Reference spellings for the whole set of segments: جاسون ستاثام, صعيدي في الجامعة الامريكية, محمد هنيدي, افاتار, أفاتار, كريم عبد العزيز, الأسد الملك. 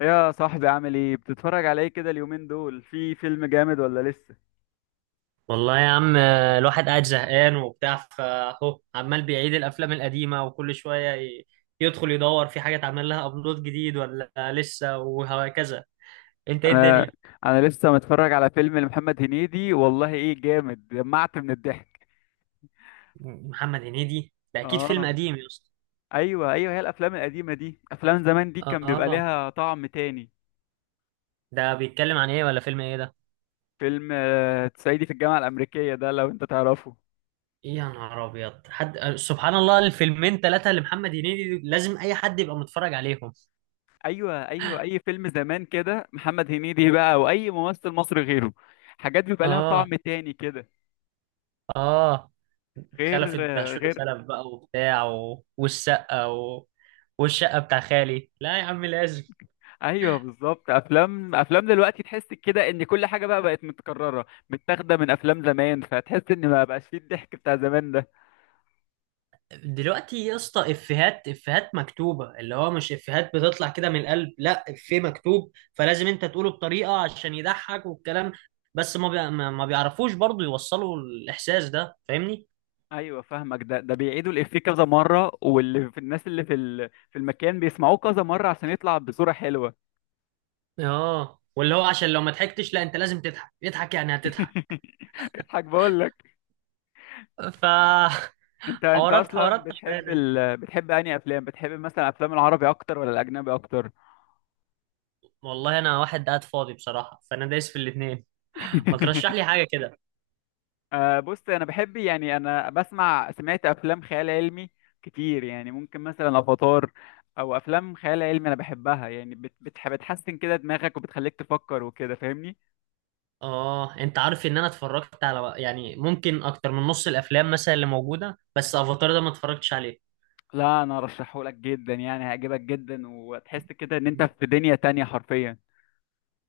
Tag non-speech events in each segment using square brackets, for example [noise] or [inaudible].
يا صاحبي، عامل ايه؟ بتتفرج على ايه كده اليومين دول؟ في فيلم جامد ولا لسه؟ والله يا عم الواحد قاعد زهقان وبتاع فاهو عمال بيعيد الافلام القديمه وكل شويه يدخل يدور في حاجه اتعمل لها ابلود جديد ولا لسه وهكذا. انت ايه انا الدنيا؟ انا لسه متفرج على فيلم لمحمد هنيدي. والله ايه جامد، دمعت من الضحك. محمد هنيدي ده اكيد فيلم اه، قديم يا اسطى. ايوه ايوه، هي الافلام القديمه دي، افلام زمان دي كان بيبقى اه، ليها طعم تاني. ده بيتكلم عن ايه ولا فيلم ايه ده؟ فيلم صعيدي في الجامعه الامريكيه، ده لو انت تعرفه. إيه يا نهار ابيض حد، سبحان الله. الفيلمين ثلاثه لمحمد هنيدي لازم اي حد يبقى متفرج عليهم. ايوه ايوه، اي فيلم زمان كده محمد هنيدي بقى، او اي ممثل مصري غيره، حاجات بيبقى لها اه. طعم تاني كده. اه. خلفت بهشوم غير. سلف بقى وبتاع والشقة والشقة بتاع خالي، لا يا عم لازم. ايوه بالظبط، افلام دلوقتي تحس كده ان كل حاجه بقى بقت متكرره، متاخده من افلام زمان، فتحس ان ما بقاش فيه الضحك بتاع زمان ده. دلوقتي يا اسطى افيهات افيهات مكتوبة، اللي هو مش افيهات بتطلع كده من القلب، لا افيه مكتوب فلازم انت تقوله بطريقة عشان يضحك والكلام. بس ما بي... ما ما بيعرفوش برضو يوصلوا الاحساس ده، فاهمني؟ ايوه فاهمك. ده بيعيدوا الافيه كذا مره، واللي في الناس اللي في المكان بيسمعوه كذا مره عشان يطلع بصوره حلوه. اه، واللي هو عشان لو ما ضحكتش لا، انت لازم تضحك، اضحك يعني هتضحك. [laughs] اضحك بقول لك. ف [laughs] انت حوارات اصلا حوارات بتحب، تعبانة. بتحب انهي افلام، بتحب مثلا افلام العربي اكتر ولا الاجنبي اكتر؟ والله انا واحد قاعد فاضي بصراحة، فانا دايس في الاتنين. ما ترشح [laughs] لي حاجة كده. أه بص، انا بحب، يعني انا سمعت افلام خيال علمي كتير، يعني ممكن مثلا افاتار، او افلام خيال علمي انا بحبها، يعني بتحسن كده دماغك وبتخليك تفكر وكده، فاهمني. اه، انت عارف ان انا اتفرجت على يعني ممكن اكتر من نص الافلام مثلا اللي موجودة، بس افاتار ده ما اتفرجتش عليه. لا، انا ارشحهولك جدا، يعني هيعجبك جدا، وتحس كده ان انت في دنيا تانية حرفيا.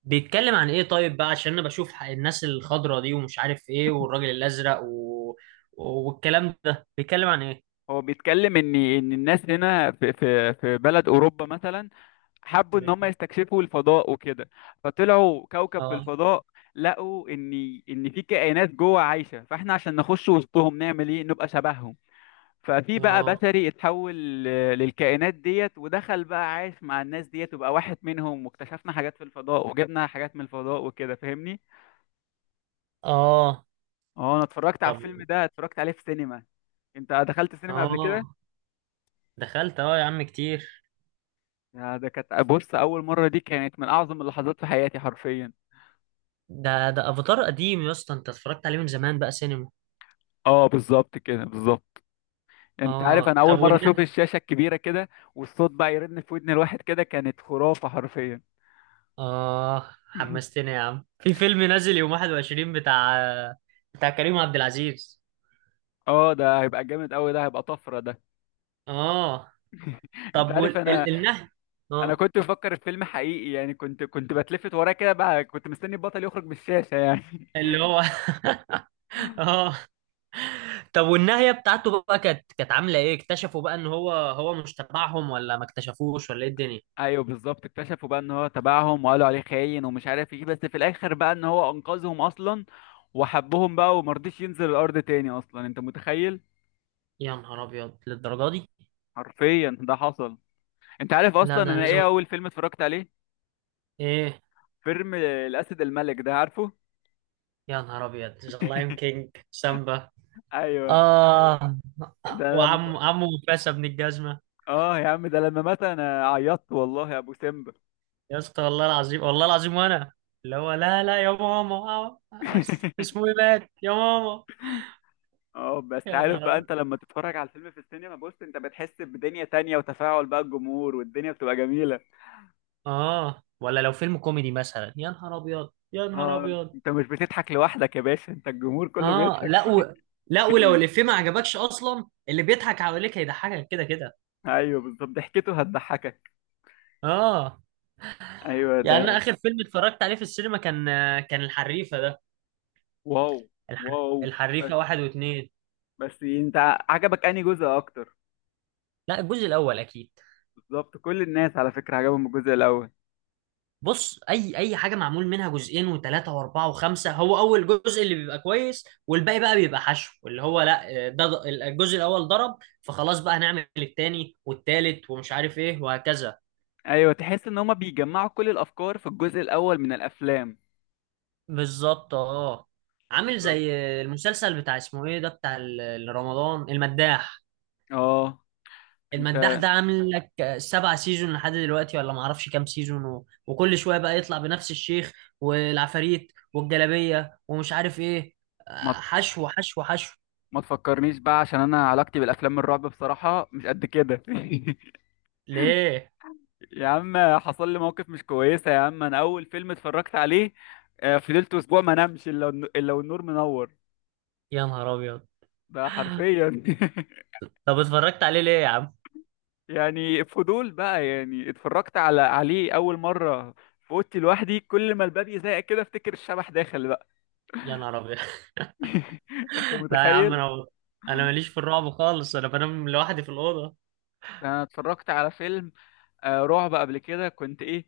بيتكلم عن ايه طيب بقى؟ عشان انا بشوف الناس الخضرة دي ومش عارف ايه والراجل الازرق والكلام ده بيتكلم عن ايه؟ هو بيتكلم ان الناس هنا في بلد اوروبا مثلا، حبوا ان هم ب- يستكشفوا الفضاء وكده، فطلعوا كوكب في اه. الفضاء. لقوا ان في كائنات جوه عايشه، فاحنا عشان نخش وسطهم نعمل ايه؟ نبقى شبههم. ففي بقى اه. بشري اتحول للكائنات ديت، ودخل بقى عايش مع الناس ديت وبقى واحد منهم، واكتشفنا حاجات في الفضاء، وجبنا حاجات من الفضاء وكده، فاهمني. اه. اه، انا اتفرجت على طب. الفيلم ده، اتفرجت عليه في سينما. انت دخلت سينما قبل كده؟ اه، دخلت اه يا عم كتير. يا ده، كانت، بص، اول مره دي كانت من اعظم اللحظات في حياتي حرفيا. ده افاتار قديم يا اسطى، انت اتفرجت عليه من زمان بقى سينما. اه بالظبط كده، بالظبط. انت عارف، انا اه، طب اول مره والناس. اشوف الشاشه الكبيره كده، والصوت بقى يرن في ودن الواحد كده، كانت خرافه حرفيا. آه، [laughs] حمستني يا عم في فيلم نازل يوم 21، بتاع كريم عبد العزيز. اه، ده هيبقى جامد قوي، ده هيبقى طفره ده. آه، انت طب عارف، انا والنهي. انا آه، كنت بفكر في فيلم حقيقي، يعني كنت بتلفت وراه كده بقى، كنت مستني البطل يخرج من الشاشه يعني. اللي هو. [laughs] آه. طب والنهاية بتاعته بقى كانت عاملة إيه؟ اكتشفوا بقى إن هو مش تبعهم، ولا ما اكتشفوش، ولا إيه [laughs] الدنيا؟ ايوه بالظبط، اكتشفوا بقى ان هو تبعهم، وقالوا عليه خاين ومش عارف ايه، بس في الاخر بقى ان هو انقذهم اصلا، وحبهم بقى، ومرضيش ينزل الارض تاني اصلا، انت متخيل؟ يا نهار أبيض للدرجة دي؟ حرفيا ده حصل. انت عارف لا اصلا ده أنا انا لازم. ايه اول فيلم اتفرجت عليه؟ إيه؟ فيلم الاسد الملك ده، عارفه؟ يا نهار أبيض، ذا لاين [laughs] كينج سامبا. ايوه، آه. ده لما، وعم عمه مفاسة بن الجزمة. اه يا عم، ده لما مات انا عيطت والله يا ابو سيمبا. يا اسطى والله العظيم، والله العظيم. وانا اللي هو، لا لا يا ماما، بس [laughs] اسمه ايه مات يا ماما. اه بس يا عارف نهار بقى، ابيض. انت لما تتفرج على الفيلم في السينما، بص، انت بتحس بدنيا تانية، وتفاعل بقى الجمهور، والدنيا بتبقى جميلة. اه، ولا لو فيلم كوميدي مثلا يا نهار ابيض، يا نهار اه، ابيض. انت مش بتضحك لوحدك يا باشا، انت الجمهور كله اه. لا بيضحك. لا، ولو الافيه ما عجبكش اصلا اللي بيضحك حواليك هيضحكك كده كده. ايوه بالظبط، ضحكته هتضحكك. اه. ايوه ده. يعني انا اخر فيلم اتفرجت عليه في السينما كان، الحريفه ده. واو. الح... واو بس. الحريفه واحد واثنين. بس انت، عجبك انهي جزء اكتر؟ لا، الجزء الاول اكيد. بالظبط، كل الناس على فكرة عجبهم الجزء الاول. بص، اي حاجه معمول منها جزئين وثلاثه واربعه وخمسه، هو اول جزء اللي بيبقى كويس، والباقي بقى بيبقى حشو، اللي هو لا ده الجزء الاول ضرب، فخلاص بقى هنعمل التاني والتالت ومش عارف ايه وهكذا. ايوه، تحس ان هما بيجمعوا كل الافكار في الجزء الاول من الافلام. بالظبط اه. عامل بالظبط. زي المسلسل بتاع اسمه ايه ده، بتاع رمضان المداح. اه انت، المداح ده عامل لك سبعة سيزون لحد دلوقتي، ولا معرفش كام سيزون، وكل شوية بقى يطلع بنفس الشيخ والعفاريت والجلابية ومش عارف ايه. ما حشو حشو حشو. ما تفكرنيش بقى، عشان انا علاقتي بالافلام الرعب بصراحه مش قد كده. [laughs] ليه؟ يا عم، حصل لي موقف مش كويسه يا عم، انا اول فيلم اتفرجت عليه، فضلت اسبوع ما نمش الا الا والنور منور. يا نهار ابيض. ده حرفيا. طب اتفرجت عليه ليه يا عم؟ [laughs] يعني فضول بقى، يعني اتفرجت عليه اول مره في اوضتي لوحدي، كل ما الباب يزهق كده افتكر الشبح داخل بقى. يا نهار ابيض. [laughs] [laughs] انت لا يا عم، متخيل؟ انا ماليش في الرعب خالص، انا بنام لوحدي في الأوضة. انا اتفرجت على فيلم رعب قبل كده، كنت ايه،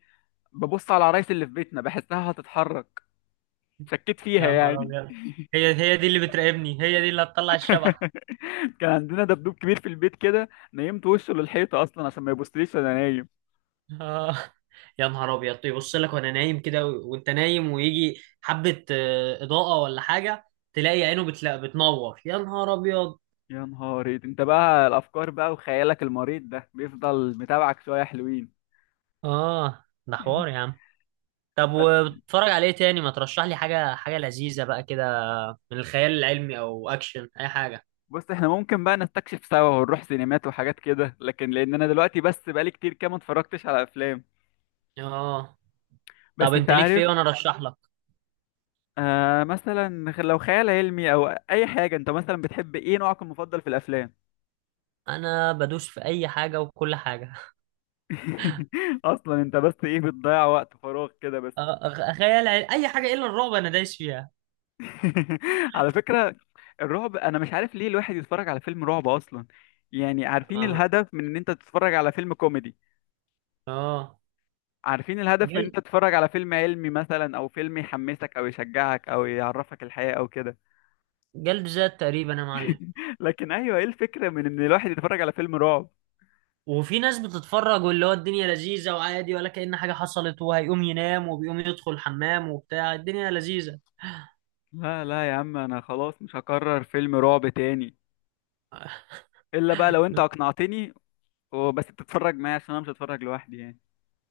ببص على العرايس اللي في بيتنا بحسها هتتحرك، شكيت فيها يا نهار يعني. ابيض. هي دي اللي بتراقبني، هي دي اللي هتطلع الشبح. [laughs] كان عندنا دبدوب كبير في البيت كده، نيمت وشه للحيطة اصلا عشان ما يبصليش وانا نايم. آه. يا نهار ابيض، يبص لك وانا نايم كده، وانت نايم ويجي حبة اضاءة ولا حاجة. تلاقي عينه بتنور، يا نهار ابيض. يا نهاري انت بقى، الافكار بقى وخيالك المريض ده بيفضل متابعك شوية حلوين. اه، ده حوار يا [laughs] عم. طب بس وبتتفرج على ايه تاني؟ ما ترشح لي حاجة، حاجة لذيذة بقى كده. من الخيال العلمي او اكشن، اي حاجة. بص، احنا ممكن بقى نستكشف سوا ونروح سينمات وحاجات كده، لكن لان انا دلوقتي بس بقالي كتير كده ما اتفرجتش على افلام. اه، طب بس انت انت ليك في عارف، ايه وانا ارشح لك؟ آه مثلا، لو خيال علمي او اي حاجه، انت مثلا بتحب ايه، نوعك المفضل في الافلام؟ انا بدوس في اي حاجة وكل حاجة. [laughs] اصلا انت بس ايه، بتضيع وقت فراغ كده بس. خيال علمي اي حاجة الا الرعب، انا دايس فيها. [laughs] على فكره، الرعب انا مش عارف ليه الواحد يتفرج على فيلم رعب اصلا. يعني عارفين اه. الهدف من ان انت تتفرج على فيلم كوميدي، آه. عارفين الهدف من ان انت جلد، تتفرج على فيلم علمي مثلا، او فيلم يحمسك او يشجعك او يعرفك الحياه او كده، جلد ذات تقريبا يا معلم. لكن ايوه، ايه الفكره من ان الواحد يتفرج على فيلم رعب؟ وفي ناس بتتفرج، واللي هو الدنيا لذيذة وعادي ولا كأن حاجة حصلت، وهيقوم ينام وبيقوم يدخل الحمام وبتاع الدنيا لذيذة. لا لا يا عم، انا خلاص مش هكرر فيلم رعب تاني، الا بقى لو انت اقنعتني، وبس تتفرج معايا عشان انا مش هتفرج لوحدي يعني.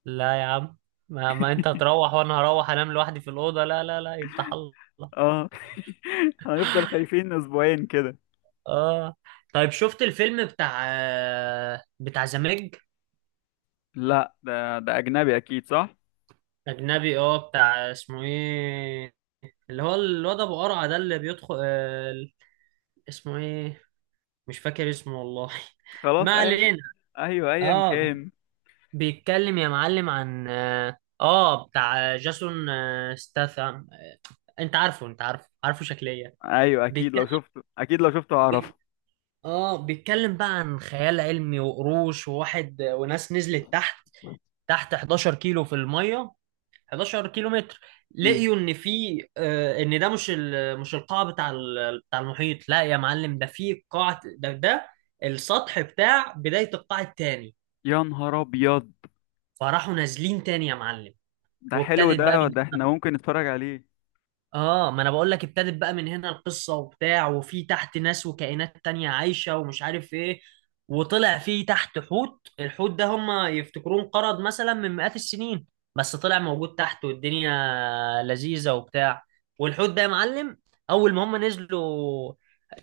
لا يا عم. ما انت هتروح وانا هروح انام لوحدي في الأوضة، لا لا لا، يفتح الله. اه. [laughs] هنفضل خايفين اسبوعين كده. اه. طيب، شفت الفيلم بتاع، بتاع زمج؟ لا ده اجنبي اكيد، صح؟ أجنبي اه، بتاع اسمه ايه، اللي هو الواد أبو قرعة ده اللي بيدخل، اسمه ايه؟ مش فاكر اسمه والله. [laughs] خلاص، ما علينا. ايوه ايا اه، كان. بيتكلم يا معلم عن بتاع جاسون ستاثام. انت عارفه، انت عارفه، عارفه شكليا. ايوه اكيد بيتكلم، لو شفته، اكيد لو شفته هعرفه. بي- اه، بيتكلم بقى عن خيال علمي وقروش وواحد، وناس نزلت تحت، 11 كيلو في الميه، 11 كيلو متر. مم. لقيوا ان في آه، ان ده مش مش القاع بتاع بتاع المحيط، لا يا معلم ده في قاع، ده ده السطح بتاع بداية القاع التاني. يا نهار ابيض. فراحوا نازلين تاني يا معلم. ده حلو، وابتدت بقى. ده احنا ممكن نتفرج عليه. اه، ما انا بقول لك، ابتدت بقى من هنا القصه وبتاع، وفي تحت ناس وكائنات تانية عايشه ومش عارف ايه. وطلع في تحت حوت، الحوت ده هم يفتكروه انقرض مثلا من مئات السنين، بس طلع موجود تحت والدنيا لذيذه وبتاع. والحوت ده يا معلم، اول ما هم نزلوا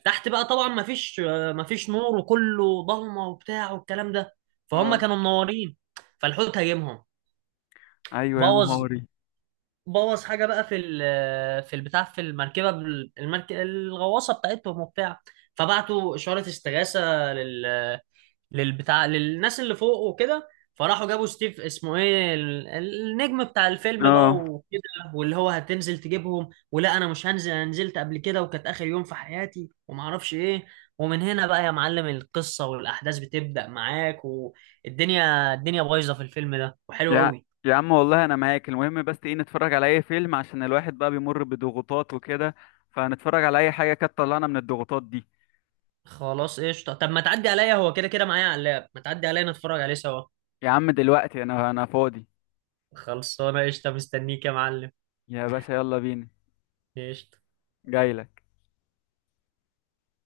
تحت بقى طبعا ما فيش، نور وكله ضلمه وبتاع والكلام ده، فهم اه. كانوا منورين، فالحوت هاجمهم. ايوه يا بوظ، نهاري. بوظ حاجه بقى في في البتاع، في المركبه، الغواصه بتاعتهم وبتاع. فبعتوا اشاره استغاثه للبتاع، للناس اللي فوق وكده. فراحوا جابوا ستيف اسمه ايه، النجم بتاع الفيلم بقى اه، وكده. واللي هو هتنزل تجيبهم؟ ولا انا مش هنزل، انا نزلت قبل كده وكانت اخر يوم في حياتي وما اعرفش ايه. ومن هنا بقى يا معلم القصة والاحداث بتبدأ معاك، والدنيا، بايظة في الفيلم ده وحلو يا قوي. يا عم والله انا معاك، المهم بس ايه، نتفرج على اي فيلم عشان الواحد بقى بيمر بضغوطات وكده، فنتفرج على اي حاجه كانت طلعنا من الضغوطات دي. خلاص قشطة، طب ما تعدي عليا، هو كده كده معايا على اللاب، ما تعدي عليا نتفرج عليه سوا. يا عم دلوقتي انا فاضي. خلصانة قشطة، مستنيك يا معلم. يا باشا، يلا بينا. قشطة. جايلك.